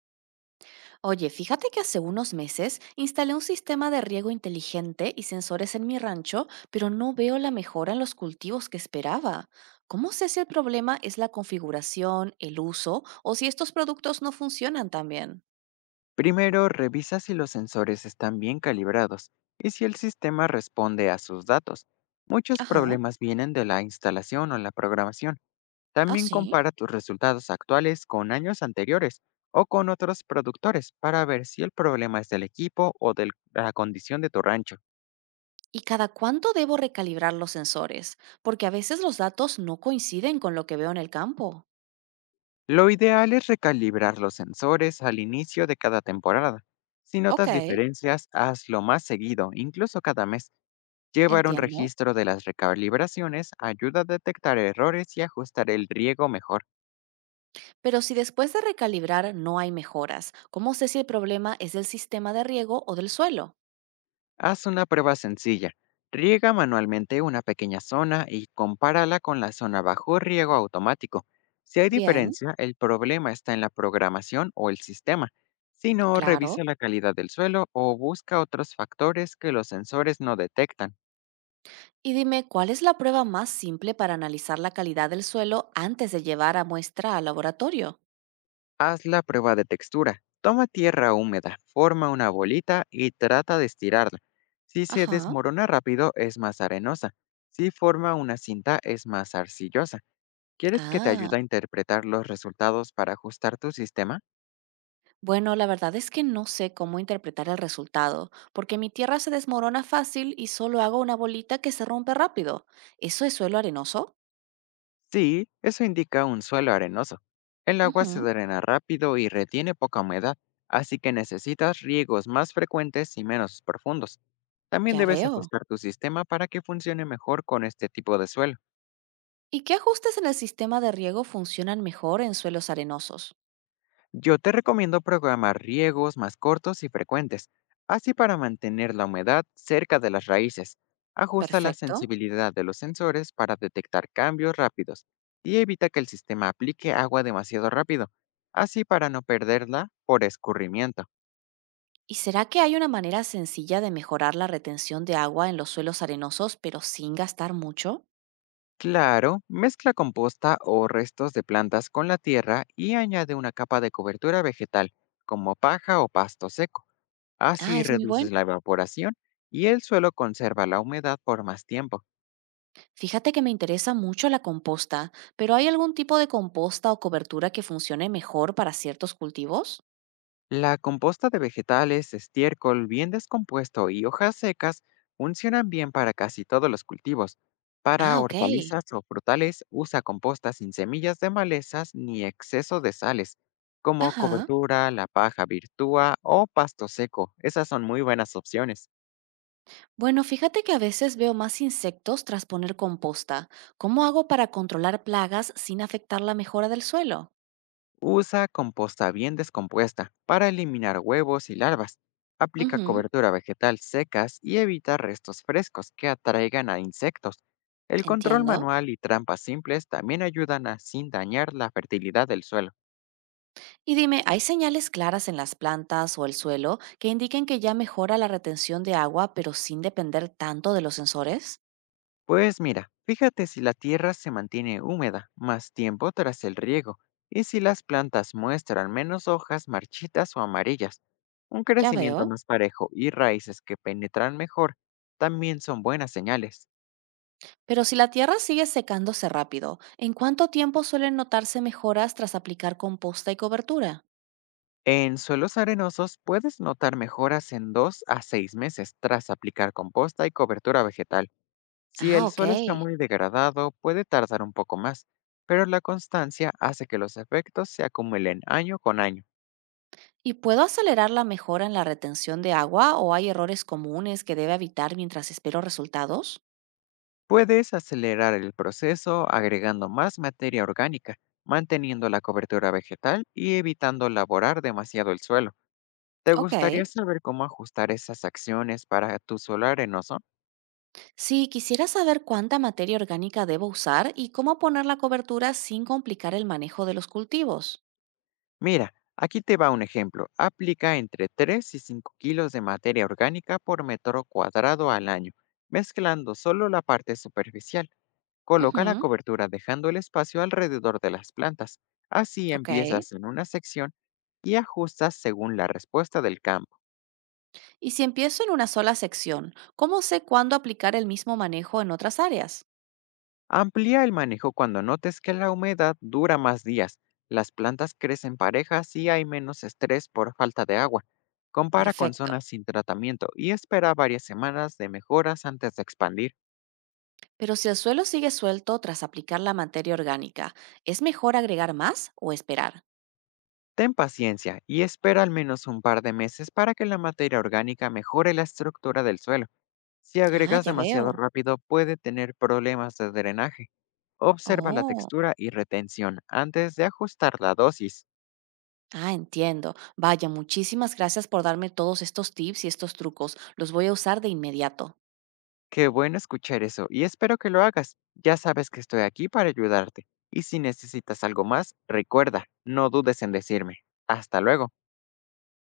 Oye, fíjate que hace unos meses instalé un sistema de riego inteligente y sensores en mi rancho, pero no veo la mejora en los cultivos que esperaba. ¿Cómo sé si el problema es la configuración, el uso o si estos productos no funcionan tan bien? Primero, revisa si los sensores están bien calibrados y si el sistema responde a sus datos. Muchos Ajá, problemas vienen de la instalación o la programación. ah, También sí. compara tus resultados actuales con años anteriores o con otros productores para ver si el problema es del equipo o de la condición de tu rancho. ¿Y cada cuánto debo recalibrar los sensores? Porque a veces los datos no coinciden con lo que veo en el campo. Lo ideal es recalibrar los sensores al inicio de cada temporada. Si Ok, notas diferencias, hazlo más seguido, incluso cada mes. Llevar un entiendo. registro de las recalibraciones ayuda a detectar errores y ajustar el riego mejor. Pero si después de recalibrar no hay mejoras, ¿cómo sé si el problema es del sistema de riego o del suelo? Haz una prueba sencilla. Riega manualmente una pequeña zona y compárala con la zona bajo riego automático. Si hay Bien, diferencia, el problema está en la programación o el sistema. Si no, claro. revisa la calidad del suelo o busca otros factores que los sensores no detectan. Y dime, ¿cuál es la prueba más simple para analizar la calidad del suelo antes de llevar a muestra al laboratorio? Haz la prueba de textura. Toma tierra húmeda, forma una bolita y trata de estirarla. Si se Ajá. desmorona rápido es más arenosa. Si forma una cinta es más arcillosa. ¿Quieres que te ayude a Ah. interpretar los resultados para ajustar tu sistema? Bueno, la verdad es que no sé cómo interpretar el resultado, porque mi tierra se desmorona fácil y solo hago una bolita que se rompe rápido. ¿Eso es suelo arenoso? Sí, eso indica un suelo arenoso. El agua se Ujú, drena rápido y retiene poca humedad, así que necesitas riegos más frecuentes y menos profundos. También ya debes veo. ajustar tu sistema para que funcione mejor con este tipo de suelo. ¿Y qué ajustes en el sistema de riego funcionan mejor en suelos arenosos? Yo te recomiendo programar riegos más cortos y frecuentes, así para mantener la humedad cerca de las raíces. Ajusta la Perfecto. sensibilidad de los sensores para detectar cambios rápidos y evita que el sistema aplique agua demasiado rápido, así para no perderla por escurrimiento. ¿Y será que hay una manera sencilla de mejorar la retención de agua en los suelos arenosos, pero sin gastar mucho? Claro, mezcla composta o restos de plantas con la tierra y añade una capa de cobertura vegetal, como paja o pasto seco. Ah, Así es muy bueno. reduces la evaporación y el suelo conserva la humedad por más tiempo. Fíjate que me interesa mucho la composta, pero ¿hay algún tipo de composta o cobertura que funcione mejor para ciertos cultivos? La composta de vegetales, estiércol bien descompuesto y hojas secas funcionan bien para casi todos los cultivos. Ah, Para ok. hortalizas o frutales, usa composta sin semillas de malezas ni exceso de sales, como Ajá. cobertura, la paja virtúa o pasto seco. Esas son muy buenas opciones. Bueno, fíjate que a veces veo más insectos tras poner composta. ¿Cómo hago para controlar plagas sin afectar la mejora del suelo? Usa composta bien descompuesta para eliminar huevos y larvas. Aplica Ujú, cobertura vegetal secas y evita restos frescos que atraigan a insectos. El control entiendo. manual y trampas simples también ayudan a sin dañar la fertilidad del suelo. Y dime, ¿hay señales claras en las plantas o el suelo que indiquen que ya mejora la retención de agua, pero sin depender tanto de los sensores? Pues mira, fíjate si la tierra se mantiene húmeda más tiempo tras el riego y si las plantas muestran menos hojas marchitas o amarillas. Un Ya crecimiento veo. más parejo y raíces que penetran mejor también son buenas señales. Pero si la tierra sigue secándose rápido, ¿en cuánto tiempo suelen notarse mejoras tras aplicar composta y cobertura? En suelos arenosos puedes notar mejoras en 2 a 6 meses tras aplicar composta y cobertura vegetal. Si Ah, el ok. suelo está muy degradado, puede tardar un poco más, pero la constancia hace que los efectos se acumulen año con año. ¿Y puedo acelerar la mejora en la retención de agua o hay errores comunes que debe evitar mientras espero resultados? Puedes acelerar el proceso agregando más materia orgánica, manteniendo la cobertura vegetal y evitando laborar demasiado el suelo. ¿Te Ok. gustaría saber cómo ajustar esas acciones para tu suelo arenoso? Sí, quisiera saber cuánta materia orgánica debo usar y cómo poner la cobertura sin complicar el manejo de los cultivos. Mira, aquí te va un ejemplo. Aplica entre 3 y 5 kilos de materia orgánica por metro cuadrado al año, mezclando solo la parte superficial. Coloca la Ujú, cobertura dejando el espacio alrededor de las plantas. Así ok. empiezas en una sección y ajustas según la respuesta del campo. Y si empiezo en una sola sección, ¿cómo sé cuándo aplicar el mismo manejo en otras áreas? Amplía el manejo cuando notes que la humedad dura más días, las plantas crecen parejas y hay menos estrés por falta de agua. Compara con Perfecto. zonas sin tratamiento y espera varias semanas de mejoras antes de expandir. Pero si el suelo sigue suelto tras aplicar la materia orgánica, ¿es mejor agregar más o esperar? Ten paciencia y espera al menos un par de meses para que la materia orgánica mejore la estructura del suelo. Si Ah, agregas ya demasiado veo. rápido puede tener problemas de drenaje. Observa la Oh. textura y retención antes de ajustar la dosis. Ah, entiendo. Vaya, muchísimas gracias por darme todos estos tips y estos trucos. Los voy a usar de inmediato. Qué bueno escuchar eso y espero que lo hagas. Ya sabes que estoy aquí para ayudarte. Y si necesitas algo más, recuerda, no dudes en decirme. Hasta luego.